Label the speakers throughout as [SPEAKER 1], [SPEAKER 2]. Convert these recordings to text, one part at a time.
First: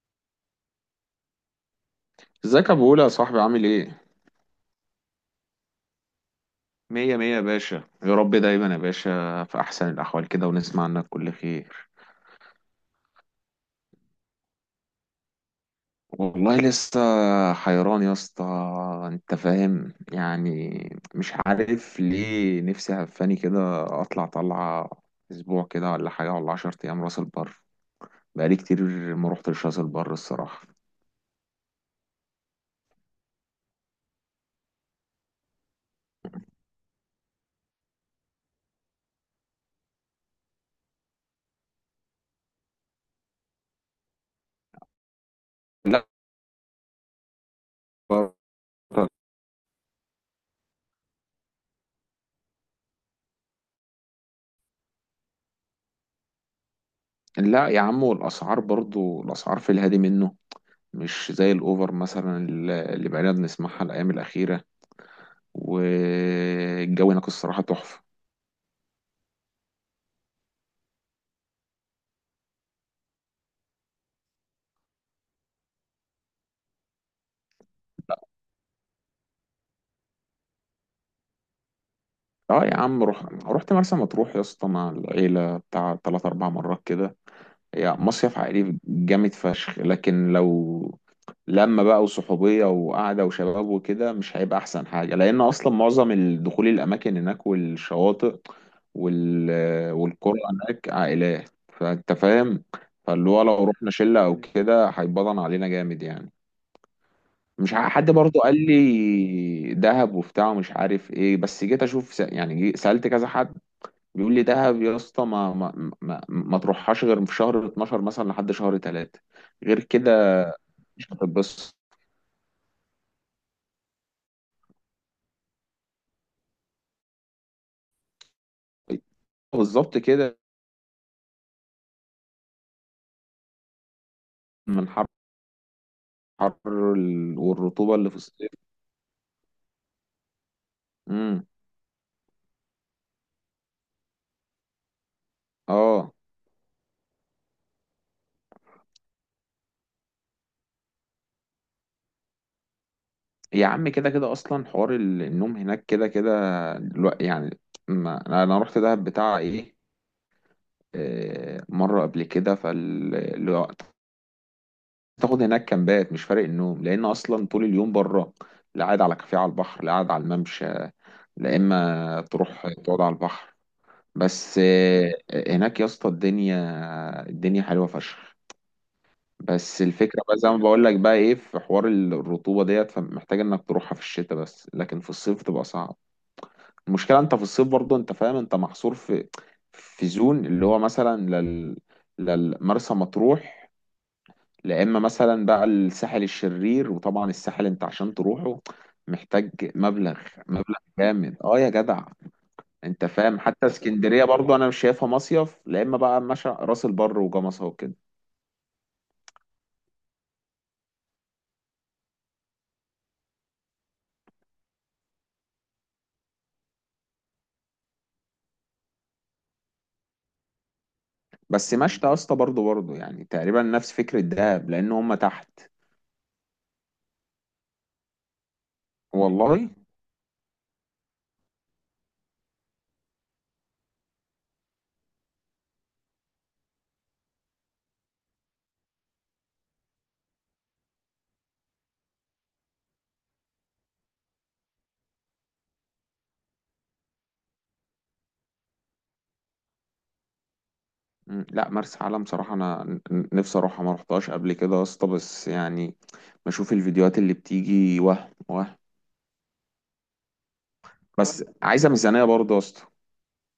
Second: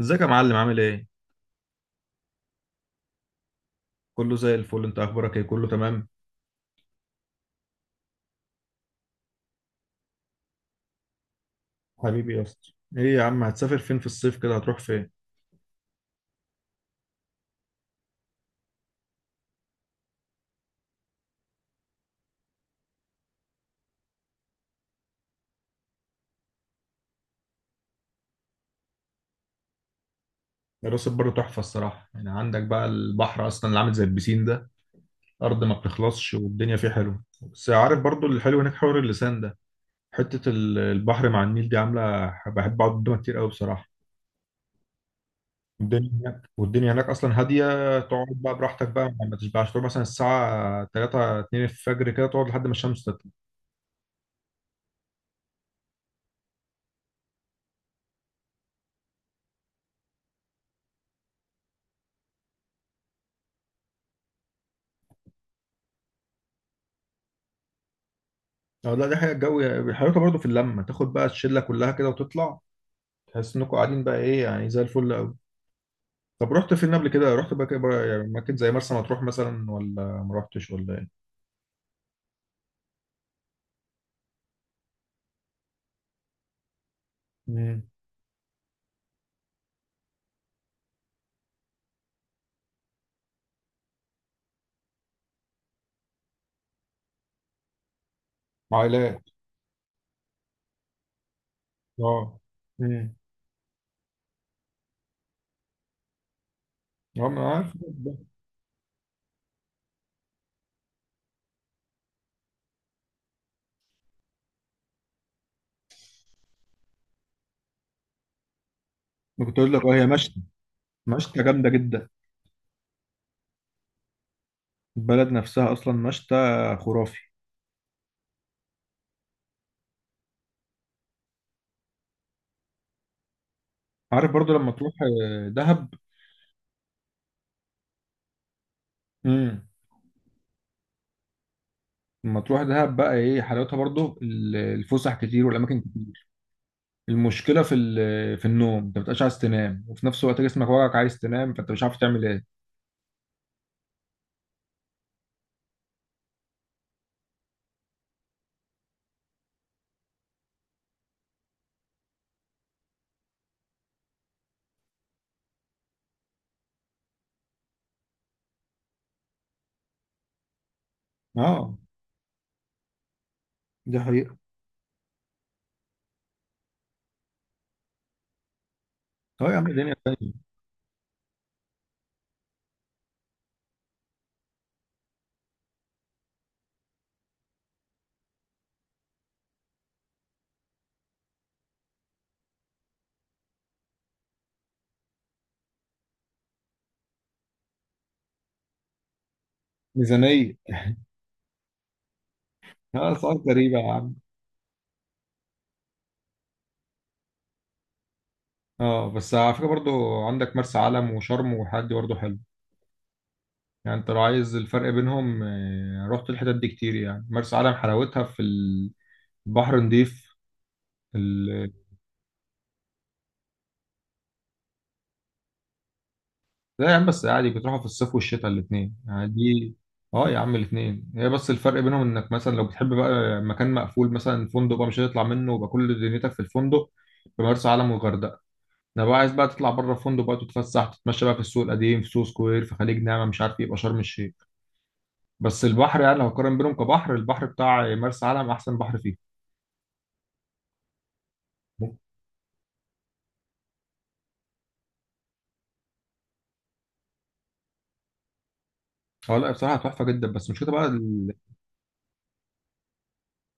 [SPEAKER 1] ازيك يا معلم؟ عامل ايه؟
[SPEAKER 2] ازيك يا ابو، ولا يا صاحبي، عامل ايه؟
[SPEAKER 1] كله زي الفل. انت اخبارك ايه؟ كله تمام؟
[SPEAKER 2] مية مية يا باشا. يا رب دايما يا باشا في احسن الاحوال كده، ونسمع عنك كل خير.
[SPEAKER 1] حبيبي يا اسطى، ايه يا عم هتسافر فين في الصيف كده؟ هتروح فين؟
[SPEAKER 2] والله لسه حيران يا اسطى، انت فاهم يعني. مش عارف ليه، نفسي هفاني كده اطلع طلعة اسبوع كده ولا حاجة، ولا 10 ايام راس البر. بقالي كتير ما روحتش راس البر الصراحة.
[SPEAKER 1] راس البر تحفة الصراحة، يعني عندك بقى البحر اصلا اللي عامل زي البسين ده، ارض ما بتخلصش والدنيا فيه حلوة. بس عارف برضو الحلو هناك، حوار اللسان ده، حتة البحر مع النيل دي، عاملة بحب اقعد قدامها كتير قوي بصراحة.
[SPEAKER 2] لا.
[SPEAKER 1] الدنيا هناك والدنيا هناك اصلا هادية. تقعد بقى براحتك بقى، ما تشبعش، تقعد مثلا الساعة 3 2 الفجر كده تقعد لحد ما الشمس.
[SPEAKER 2] لا يا عم، والاسعار برضو، الاسعار في الهادي منه، مش زي الاوفر مثلا اللي بقينا بنسمعها الايام الاخيرة. والجو هناك الصراحة تحفة.
[SPEAKER 1] اه لا، دي حاجه الجو بيحركها برضه. في اللمه تاخد بقى الشله كلها كده وتطلع، تحس انكم قاعدين بقى ايه يعني، زي الفل قوي. طب رحت فين قبل كده؟ رحت بقى كده بقى، يعني مكان زي مرسى مطروح مثلا، ولا ما رحتش ولا ايه؟
[SPEAKER 2] اه يا عم، روح رحت مرسى مطروح يا اسطى مع العيلة بتاع تلات أربع مرات كده.
[SPEAKER 1] امم.
[SPEAKER 2] هي مصيف عائلي جامد فشخ، لكن لو لما بقى وصحوبية وقعدة وشباب وكده مش هيبقى أحسن حاجة، لأن أصلا معظم الدخول الأماكن هناك والشواطئ
[SPEAKER 1] عائلات.
[SPEAKER 2] وال... والقرى هناك عائلات، فأنت
[SPEAKER 1] اه.
[SPEAKER 2] فاهم.
[SPEAKER 1] امم.
[SPEAKER 2] فاللي هو لو رحنا شلة أو كده هيبطن علينا جامد يعني.
[SPEAKER 1] اه ما أنا عارف
[SPEAKER 2] مش ع- حد
[SPEAKER 1] ده.
[SPEAKER 2] برضه قال لي دهب وبتاع ومش عارف ايه، بس جيت اشوف، سألت كذا حد، بيقول لي دهب يا اسطى، ما تروحهاش غير في شهر 12 مثلا لحد شهر 3.
[SPEAKER 1] ما كنت اقول
[SPEAKER 2] غير
[SPEAKER 1] لك، اه هي مشتى.
[SPEAKER 2] كده مش
[SPEAKER 1] مشتى جامده
[SPEAKER 2] هتتبسط.
[SPEAKER 1] جدا. البلد نفسها اصلا مشتى خرافي.
[SPEAKER 2] بالظبط كده.
[SPEAKER 1] عارف برضو لما
[SPEAKER 2] من
[SPEAKER 1] تروح
[SPEAKER 2] حر،
[SPEAKER 1] دهب.
[SPEAKER 2] والرطوبة اللي في الصيف.
[SPEAKER 1] امم.
[SPEAKER 2] امم.
[SPEAKER 1] لما تروح دهب بقى، ايه حلاوتها؟ برضو الفسح كتير والاماكن.
[SPEAKER 2] اه
[SPEAKER 1] المشكله في في النوم، انت ما بتبقاش عايز تنام، وفي نفس الوقت جسمك وجعك عايز تنام، فانت مش عارف تعمل ايه.
[SPEAKER 2] يا عم، كده كده اصلا حوار النوم هناك كده كده. الو- يعني ما انا أنا رحت دهب بتاع ايه، مرة قبل كده فال. تاخد هناك كامبات مش فارق النوم، لان اصلا طول اليوم بره. لا قاعد على كافيه على البحر، لا قاعد على الممشى، لا
[SPEAKER 1] اه،
[SPEAKER 2] اما تروح تقعد على البحر.
[SPEAKER 1] دي حقيقة.
[SPEAKER 2] بس آه، هناك يا اسطى الدنيا، الدنيا حلوه فشخ.
[SPEAKER 1] اه يا عم
[SPEAKER 2] بس
[SPEAKER 1] الدنيا
[SPEAKER 2] الفكره
[SPEAKER 1] تانية.
[SPEAKER 2] بقى زي ما بقول لك، بقى ايه، في حوار الرطوبه ديت، فمحتاج انك تروحها في الشتاء بس، لكن في الصيف تبقى صعب. المشكله انت في الصيف برضه، انت فاهم، انت محصور في زون، اللي هو مثلا للمرسى مطروح. لا اما مثلا بقى الساحل الشرير، وطبعا الساحل انت عشان تروحه محتاج مبلغ،
[SPEAKER 1] ميزانيه.
[SPEAKER 2] مبلغ جامد، اه يا جدع. انت
[SPEAKER 1] اه، سؤال
[SPEAKER 2] فاهم، حتى
[SPEAKER 1] غريبه يا عم.
[SPEAKER 2] اسكندريه برضو انا مش شايفها مصيف، لا اما بقى مشى راس البر وجمصة وكده.
[SPEAKER 1] اه بس على فكره برضو، عندك مرسى علم وشرم والحاجات دي برضو حلو. يعني انت لو عايز الفرق بينهم، رحت الحتت دي كتير، يعني مرسى علم حلاوتها في البحر نضيف.
[SPEAKER 2] بس مشت يا اسطى، برضو يعني تقريبا نفس فكره دهب لان هم تحت.
[SPEAKER 1] لا يا عم بس عادي، بتروحوا في الصيف والشتاء الاثنين، يعني
[SPEAKER 2] والله.
[SPEAKER 1] دي. اه يا عم الاثنين، هي بس الفرق بينهم انك مثلا لو بتحب بقى مكان مقفول، مثلا فندق بقى مش هتطلع منه ويبقى كل دنيتك في الفندق، في مرسى علم والغردقه. انا بقى عايز بقى تطلع بره الفندق بقى، تتفسح تتمشى بقى في السوق القديم، في سوق سكوير، في خليج نعمه، مش عارف ايه، يبقى شرم الشيخ. بس البحر، يعني لو هقارن بينهم كبحر، البحر بتاع مرسى علم احسن بحر فيه.
[SPEAKER 2] مم، لا مرسى علم صراحه انا نفسي اروحها، ما رحتهاش قبل كده يا اسطى، بس يعني بشوف الفيديوهات اللي بتيجي وهم وهم.
[SPEAKER 1] اه لا بصراحه تحفه جدا، بس مشكلة بقى ال...
[SPEAKER 2] بس عايزه ميزانيه برضو يا اسطى.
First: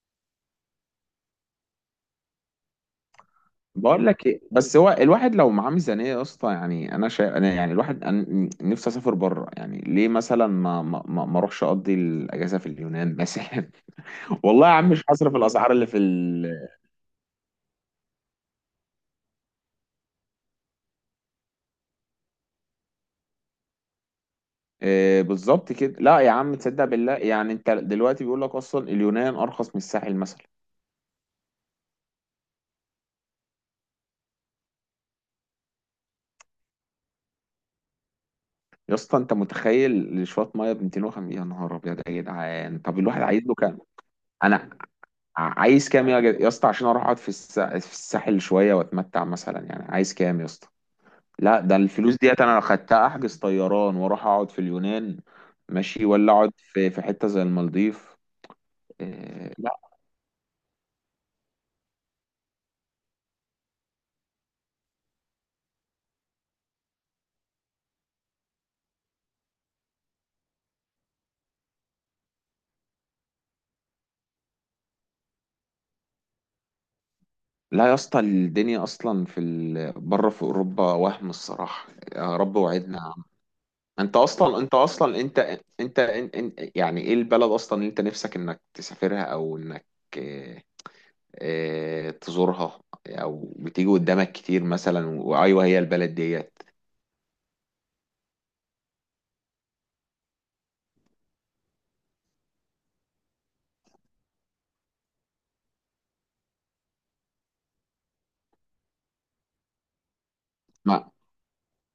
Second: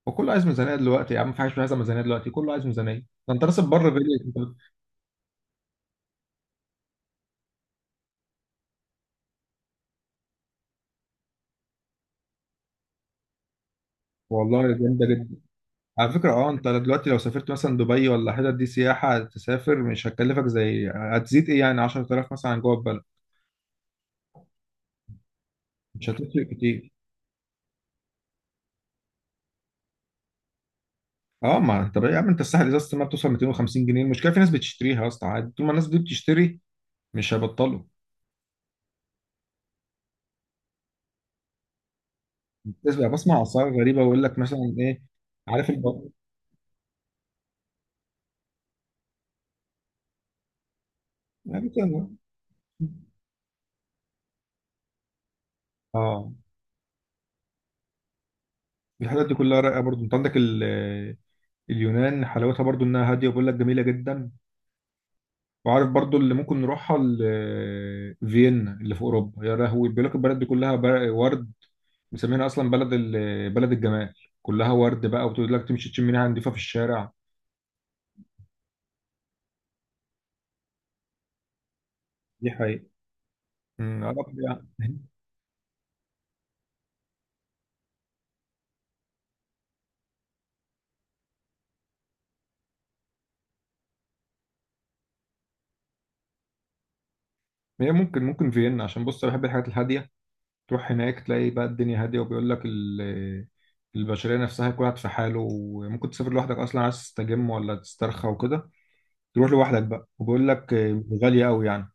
[SPEAKER 1] وكله عايز ميزانيه دلوقتي يا عم، في حاجه مش عايزه ميزانيه دلوقتي؟ كله عايز ميزانيه. ده انت راس البر
[SPEAKER 2] بقول
[SPEAKER 1] غالي،
[SPEAKER 2] لك
[SPEAKER 1] انت
[SPEAKER 2] ايه، بس هو الواحد لو معاه ميزانيه يا اسطى، يعني انا شايف، انا يعني الواحد، أنا نفسي اسافر بره، يعني ليه مثلا ما اروحش اقضي الاجازه في اليونان مثلا؟
[SPEAKER 1] والله
[SPEAKER 2] والله يا عم مش
[SPEAKER 1] جامده جدا.
[SPEAKER 2] هصرف الاسعار اللي في
[SPEAKER 1] على فكرة اه، انت دلوقتي لو سافرت مثلا دبي ولا حتت دي سياحة تسافر، مش هتكلفك، زي هتزيد ايه يعني 10,000 مثلا عن جوه البلد،
[SPEAKER 2] آه، بالظبط كده.
[SPEAKER 1] مش
[SPEAKER 2] لا يا
[SPEAKER 1] هتفرق
[SPEAKER 2] عم تصدق
[SPEAKER 1] كتير.
[SPEAKER 2] بالله، يعني انت دلوقتي بيقول لك اصلا اليونان ارخص من الساحل مثلا.
[SPEAKER 1] اه ما انت بقى يا عم، انت الساحل ازازة ما بتوصل 250 جنيه، المشكلة في ناس بتشتريها يا اسطى عادي، طول ما الناس دي بتشتري مش هيبطلوا.
[SPEAKER 2] يا اسطى، انت متخيل لشويه ميه ب 250؟ يا نهار ابيض يا جدعان!
[SPEAKER 1] بس
[SPEAKER 2] طب
[SPEAKER 1] بقى
[SPEAKER 2] الواحد
[SPEAKER 1] بسمع
[SPEAKER 2] عايز له
[SPEAKER 1] اسعار
[SPEAKER 2] كام؟
[SPEAKER 1] غريبة، ويقول لك
[SPEAKER 2] انا
[SPEAKER 1] مثلا ايه. عارف
[SPEAKER 2] عايز كام
[SPEAKER 1] الب...
[SPEAKER 2] يا اسطى، عشان اروح اقعد في في الساحل شويه واتمتع مثلا؟ يعني عايز كام يا اسطى؟ لا
[SPEAKER 1] يعني
[SPEAKER 2] ده
[SPEAKER 1] كده.
[SPEAKER 2] الفلوس ديت انا لو خدتها احجز طيران واروح اقعد في اليونان، ماشي، ولا
[SPEAKER 1] اه
[SPEAKER 2] اقعد في حته زي المالديف.
[SPEAKER 1] الحاجات دي كلها
[SPEAKER 2] لا.
[SPEAKER 1] رايقة، برضو انت عندك ال... اليونان حلاوتها برضو انها هادية، وبيقول لك جميلة جدا. وعارف برضو اللي ممكن نروحها فيينا، اللي في اوروبا، يا لهوي بيقول لك البلد دي كلها ورد. مسمينها اصلا بلد بلد الجمال، كلها ورد بقى، وبتقول لك تمشي تشم ريحه نضيفه في الشارع.
[SPEAKER 2] لا يا اسطى، الدنيا اصلا في بره في اوروبا وهم الصراحه. يا
[SPEAKER 1] دي
[SPEAKER 2] رب
[SPEAKER 1] حقيقة.
[SPEAKER 2] وعدنا يا عم.
[SPEAKER 1] أمم،
[SPEAKER 2] انت
[SPEAKER 1] أعرف.
[SPEAKER 2] اصلا انت
[SPEAKER 1] يعني
[SPEAKER 2] اصلا انت انت, انت, انت يعني ايه البلد اصلا اللي انت نفسك انك تسافرها، او انك إيه، تزورها، او بتيجي قدامك كتير مثلا، وايوه هي البلد ديت؟
[SPEAKER 1] هي ممكن، فيينا، عشان بص أنا بحب الحاجات الهاديه. تروح هناك تلاقي بقى الدنيا هاديه، وبيقول لك البشريه نفسها كل واحد في حاله. وممكن تسافر لوحدك اصلا، عايز تستجم ولا تسترخى وكده، تروح لوحدك بقى، وبيقول لك
[SPEAKER 2] ما
[SPEAKER 1] غاليه قوي يعني.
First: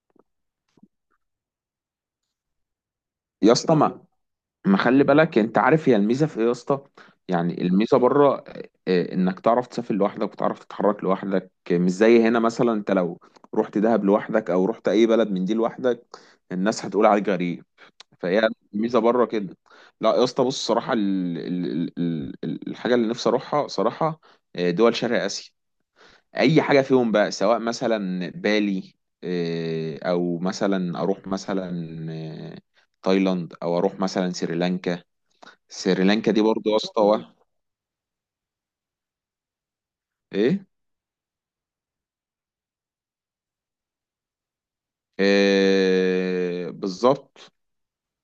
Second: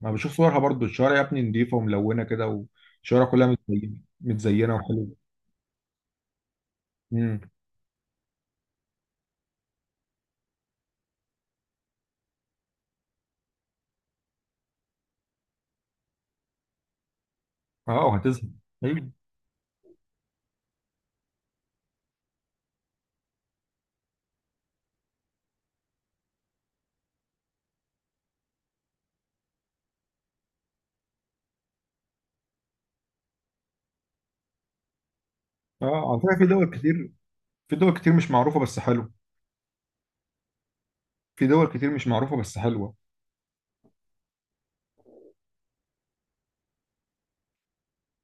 [SPEAKER 1] ما بشوف صورها برضو، الشوارع يا ابني نضيفة وملونة كده، والشوارع كلها
[SPEAKER 2] يا اسطى
[SPEAKER 1] متزينة
[SPEAKER 2] ما ما خلي
[SPEAKER 1] وحلوة.
[SPEAKER 2] بالك، انت عارف هي الميزه في ايه يا اسطى؟
[SPEAKER 1] امم.
[SPEAKER 2] يعني الميزه بره، انك تعرف تسافر لوحدك، وتعرف تتحرك لوحدك، مش زي هنا مثلا. انت لو رحت دهب لوحدك، او رحت اي بلد من دي لوحدك، الناس هتقول عليك غريب.
[SPEAKER 1] اه
[SPEAKER 2] فهي
[SPEAKER 1] وهتزهق.
[SPEAKER 2] الميزه
[SPEAKER 1] ايوه.
[SPEAKER 2] بره كده. لا يا اسطى، بص صراحه، الحاجه اللي نفسي اروحها صراحه دول شرق اسيا. اي حاجه فيهم بقى، سواء مثلا بالي، او مثلا اروح مثلا آه، تايلاند، او اروح مثلا سريلانكا.
[SPEAKER 1] اه على
[SPEAKER 2] سريلانكا
[SPEAKER 1] فكرة
[SPEAKER 2] دي
[SPEAKER 1] في
[SPEAKER 2] برضو
[SPEAKER 1] دول
[SPEAKER 2] يا اسطى
[SPEAKER 1] كتير،
[SPEAKER 2] وهم.
[SPEAKER 1] في دول كتير مش معروفة بس حلوة،
[SPEAKER 2] ايه.
[SPEAKER 1] في دول كتير مش معروفة بس حلوة،
[SPEAKER 2] آه بالظبط.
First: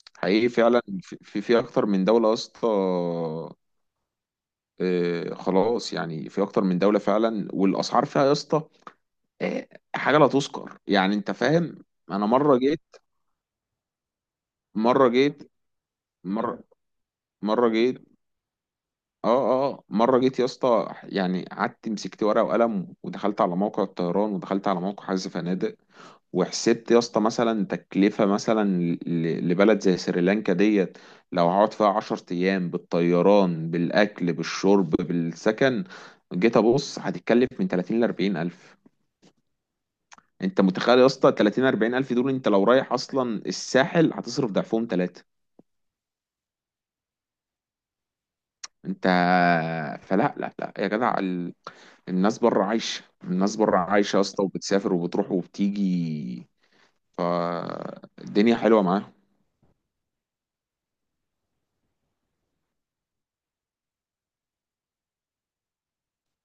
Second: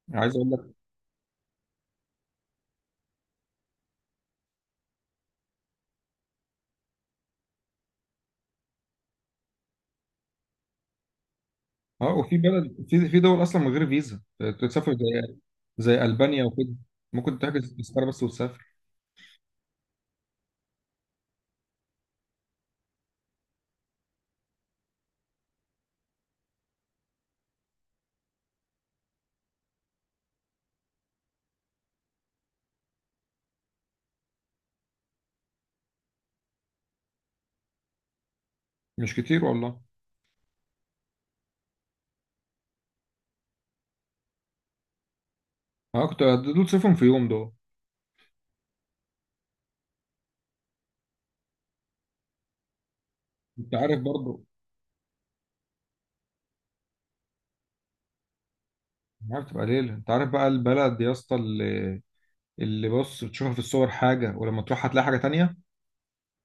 [SPEAKER 1] يعني عايز
[SPEAKER 2] حقيقي
[SPEAKER 1] اقول لك.
[SPEAKER 2] فعلا في اكتر من دوله يا اسطى. آه خلاص، يعني في اكتر من دوله فعلا. والاسعار فيها يا اسطى، آه، حاجه لا تذكر، يعني انت فاهم.
[SPEAKER 1] اه
[SPEAKER 2] انا
[SPEAKER 1] وفي
[SPEAKER 2] مره جيت
[SPEAKER 1] بلد، في دول اصلا من غير فيزا، تسافر
[SPEAKER 2] مره
[SPEAKER 1] زي،
[SPEAKER 2] جيت
[SPEAKER 1] زي البانيا
[SPEAKER 2] مره
[SPEAKER 1] وكده، ممكن
[SPEAKER 2] مره
[SPEAKER 1] تحجز
[SPEAKER 2] جيت
[SPEAKER 1] تذكرة بس وتسافر.
[SPEAKER 2] اه مره جيت يا اسطى، يعني قعدت مسكت ورقه وقلم، ودخلت على موقع الطيران، ودخلت على موقع حجز فنادق، وحسبت يا اسطى مثلا تكلفه مثلا لبلد زي سريلانكا ديت، لو هقعد فيها 10 ايام، بالطيران بالاكل بالشرب بالسكن، جيت ابص هتتكلف من 30 ل 40 الف.
[SPEAKER 1] مش كتير والله.
[SPEAKER 2] انت متخيل يا اسطى؟ 30 40 الف دول، انت لو رايح اصلا الساحل هتصرف ضعفهم ثلاثه.
[SPEAKER 1] اه كنت دول تسافرهم في يوم دول.
[SPEAKER 2] انت فلا، لا يا جدع الناس بره عايشه، الناس
[SPEAKER 1] انت
[SPEAKER 2] بره
[SPEAKER 1] عارف
[SPEAKER 2] عايشه يا
[SPEAKER 1] برضو،
[SPEAKER 2] اسطى، وبتسافر وبتروح وبتيجي. فالدنيا حلوه معاهم.
[SPEAKER 1] عارف تبقى ليلة. انت عارف بقى البلد يا اسطى، اللي بص بتشوفها في الصور حاجة، ولما تروح هتلاقي حاجة تانية.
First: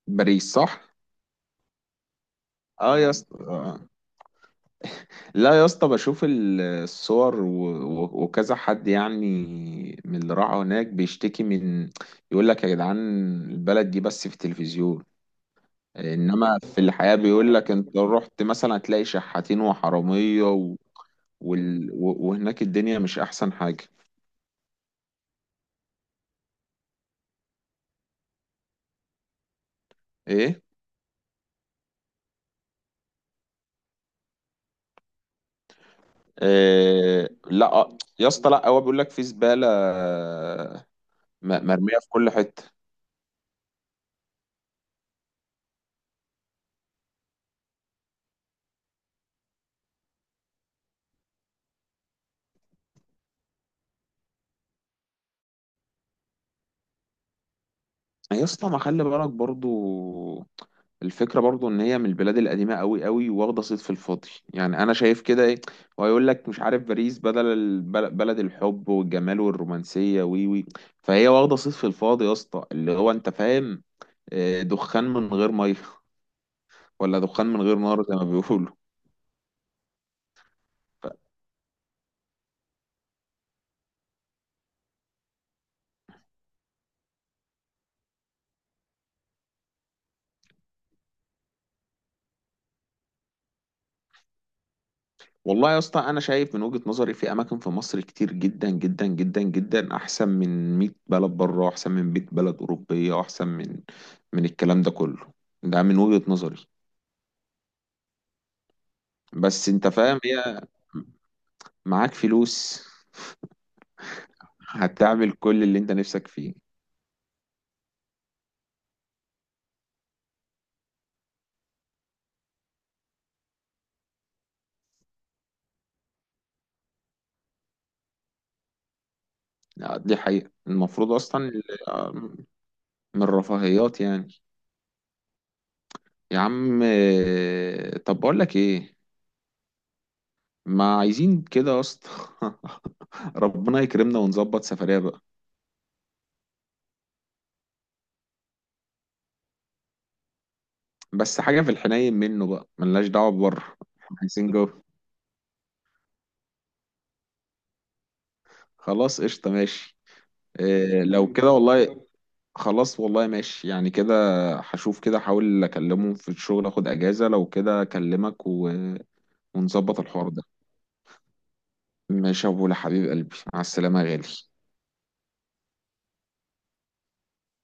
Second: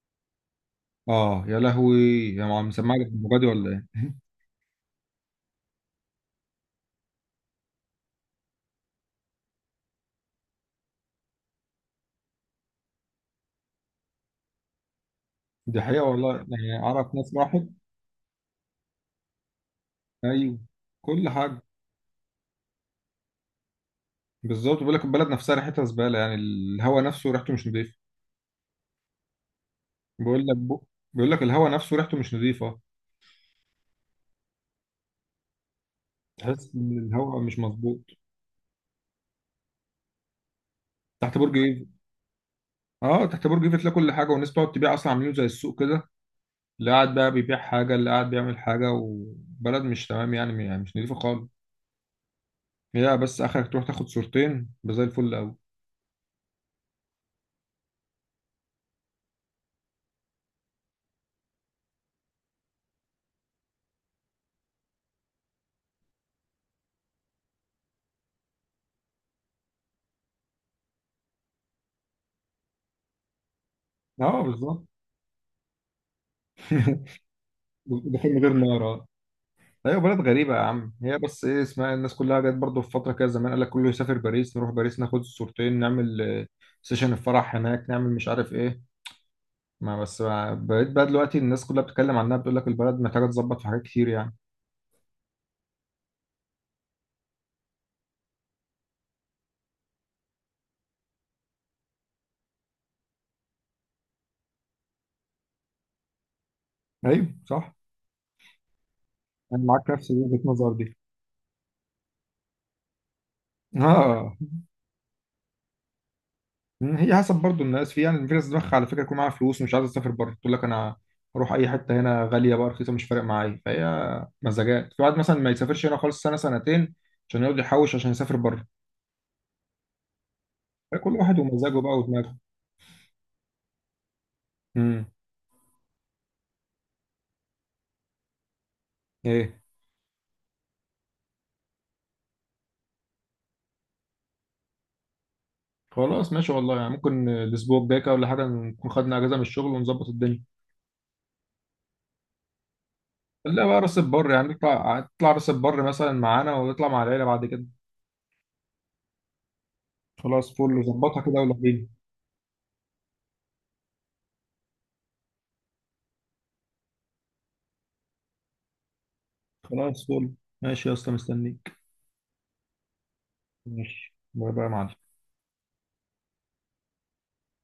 [SPEAKER 2] باريس صح؟
[SPEAKER 1] اه يا لهوي. يا عم مسمع
[SPEAKER 2] اه
[SPEAKER 1] لك
[SPEAKER 2] يا اسطى
[SPEAKER 1] المبادئ ولا
[SPEAKER 2] آه.
[SPEAKER 1] ايه؟
[SPEAKER 2] لا يا اسطى، بشوف الصور وكذا حد يعني من اللي راح هناك بيشتكي، يقول لك يا جدعان، البلد دي بس في التلفزيون،
[SPEAKER 1] دي حقيقه والله،
[SPEAKER 2] انما
[SPEAKER 1] يعني
[SPEAKER 2] في
[SPEAKER 1] اعرف
[SPEAKER 2] الحياة
[SPEAKER 1] ناس
[SPEAKER 2] بيقول
[SPEAKER 1] راحت.
[SPEAKER 2] لك انت رحت مثلا هتلاقي شحاتين وحرامية
[SPEAKER 1] ايوه، كل حاجه.
[SPEAKER 2] وهناك الدنيا مش احسن حاجة.
[SPEAKER 1] بالظبط، بيقول لك البلد نفسها ريحتها زباله، يعني الهواء نفسه ريحته مش نظيفه. بيقول لك
[SPEAKER 2] ايه.
[SPEAKER 1] بو... بيقول لك الهواء نفسه ريحته مش نظيفه، تحس ان
[SPEAKER 2] آه
[SPEAKER 1] الهواء مش
[SPEAKER 2] لا،
[SPEAKER 1] مظبوط.
[SPEAKER 2] يا اسطى لا، هو بيقول لك في زباله،
[SPEAKER 1] تحت برج ايفل.
[SPEAKER 2] مرميه في كل حته.
[SPEAKER 1] اه تحت برج ايفل تلاقي كل حاجه، والناس بتقعد تبيع اصلا، عاملين زي السوق كده، اللي قاعد بقى بيبيع حاجه، اللي قاعد بيعمل حاجه، وبلد مش تمام يعني، يعني مش نظيفه خالص. هي بس اخرك تروح تاخد صورتين بزي الفل قوي.
[SPEAKER 2] يا اسطى ما خلي بالك برضو، الفكره برضو ان هي من البلاد القديمه قوي قوي، واخده صيت في الفاضي يعني، انا شايف كده. ايه؟ ويقول لك مش عارف، باريس بدل بلد الحب والجمال والرومانسيه وي وي فهي واخده صيت في الفاضي يا اسطى، اللي هو انت فاهم.
[SPEAKER 1] اه بالظبط.
[SPEAKER 2] دخان من غير ميه، ولا دخان من غير نار زي ما
[SPEAKER 1] دخول من غير
[SPEAKER 2] بيقولوا.
[SPEAKER 1] نار آه. ايوه بلد غريبه يا عم. هي بس ايه اسمها الناس كلها جت برضه في فتره كده زمان، قال لك كله يسافر باريس، نروح باريس ناخد صورتين، نعمل سيشن الفرح هناك، نعمل مش عارف ايه. ما بس بقيت بقى دلوقتي الناس كلها بتتكلم عنها، بتقول لك البلد محتاجه تظبط في حاجات كتير يعني.
[SPEAKER 2] والله يا اسطى، انا شايف من وجهة نظري في اماكن في مصر كتير جدا جدا جدا جدا احسن من 100 بلد بره، احسن من 100 بلد اوروبيه، احسن من من الكلام ده كله. ده من وجهة نظري.
[SPEAKER 1] ايوه صح، انا
[SPEAKER 2] بس انت
[SPEAKER 1] معاك نفس
[SPEAKER 2] فاهم،
[SPEAKER 1] وجهه
[SPEAKER 2] هي
[SPEAKER 1] النظر دي.
[SPEAKER 2] معاك فلوس
[SPEAKER 1] اه
[SPEAKER 2] هتعمل كل اللي انت نفسك فيه.
[SPEAKER 1] هي حسب برضو الناس، في يعني في ناس دماغها على فكره يكون معاها فلوس ومش عايزه تسافر بره، تقول لك انا اروح اي حته هنا غاليه بقى رخيصه، مش فارق معايا، فهي مزاجات. في واحد مثلا ما يسافرش هنا خالص سنه سنتين عشان يقعد يحوش عشان يسافر بره.
[SPEAKER 2] دي حقيقة،
[SPEAKER 1] فكل
[SPEAKER 2] المفروض
[SPEAKER 1] واحد
[SPEAKER 2] اصلا
[SPEAKER 1] ومزاجه بقى ودماغه.
[SPEAKER 2] من الرفاهيات يعني.
[SPEAKER 1] امم.
[SPEAKER 2] يا عم طب بقول لك ايه،
[SPEAKER 1] ايه.
[SPEAKER 2] ما عايزين كده يا اسطى. ربنا يكرمنا ونظبط سفرية،
[SPEAKER 1] خلاص ماشي والله، يعني ممكن الاسبوع الجاي كده ولا حاجه نكون خدنا اجازه من الشغل ونظبط الدنيا.
[SPEAKER 2] بس حاجة في الحنين منه بقى، ملناش دعوة
[SPEAKER 1] خليها
[SPEAKER 2] ببره،
[SPEAKER 1] بقى راس
[SPEAKER 2] احنا
[SPEAKER 1] البر، يعني
[SPEAKER 2] عايزين جوه.
[SPEAKER 1] نطلع، نطلع راس البر مثلا معانا، ونطلع مع العيله بعد كده.
[SPEAKER 2] خلاص قشطة ماشي.
[SPEAKER 1] خلاص فل،
[SPEAKER 2] إيه
[SPEAKER 1] ظبطها
[SPEAKER 2] لو
[SPEAKER 1] كده
[SPEAKER 2] كده
[SPEAKER 1] ولا فين؟
[SPEAKER 2] والله، خلاص والله، ماشي يعني كده. هشوف كده، احاول اكلمه في الشغل اخد اجازة، لو كده اكلمك ونظبط
[SPEAKER 1] خلاص
[SPEAKER 2] الحوار
[SPEAKER 1] فل.
[SPEAKER 2] ده.
[SPEAKER 1] ماشي يا اسطى، مستنيك.
[SPEAKER 2] ماشي يا ابو حبيب قلبي، مع السلامة يا
[SPEAKER 1] ماشي،
[SPEAKER 2] غالي.
[SPEAKER 1] باي باي يا معلم.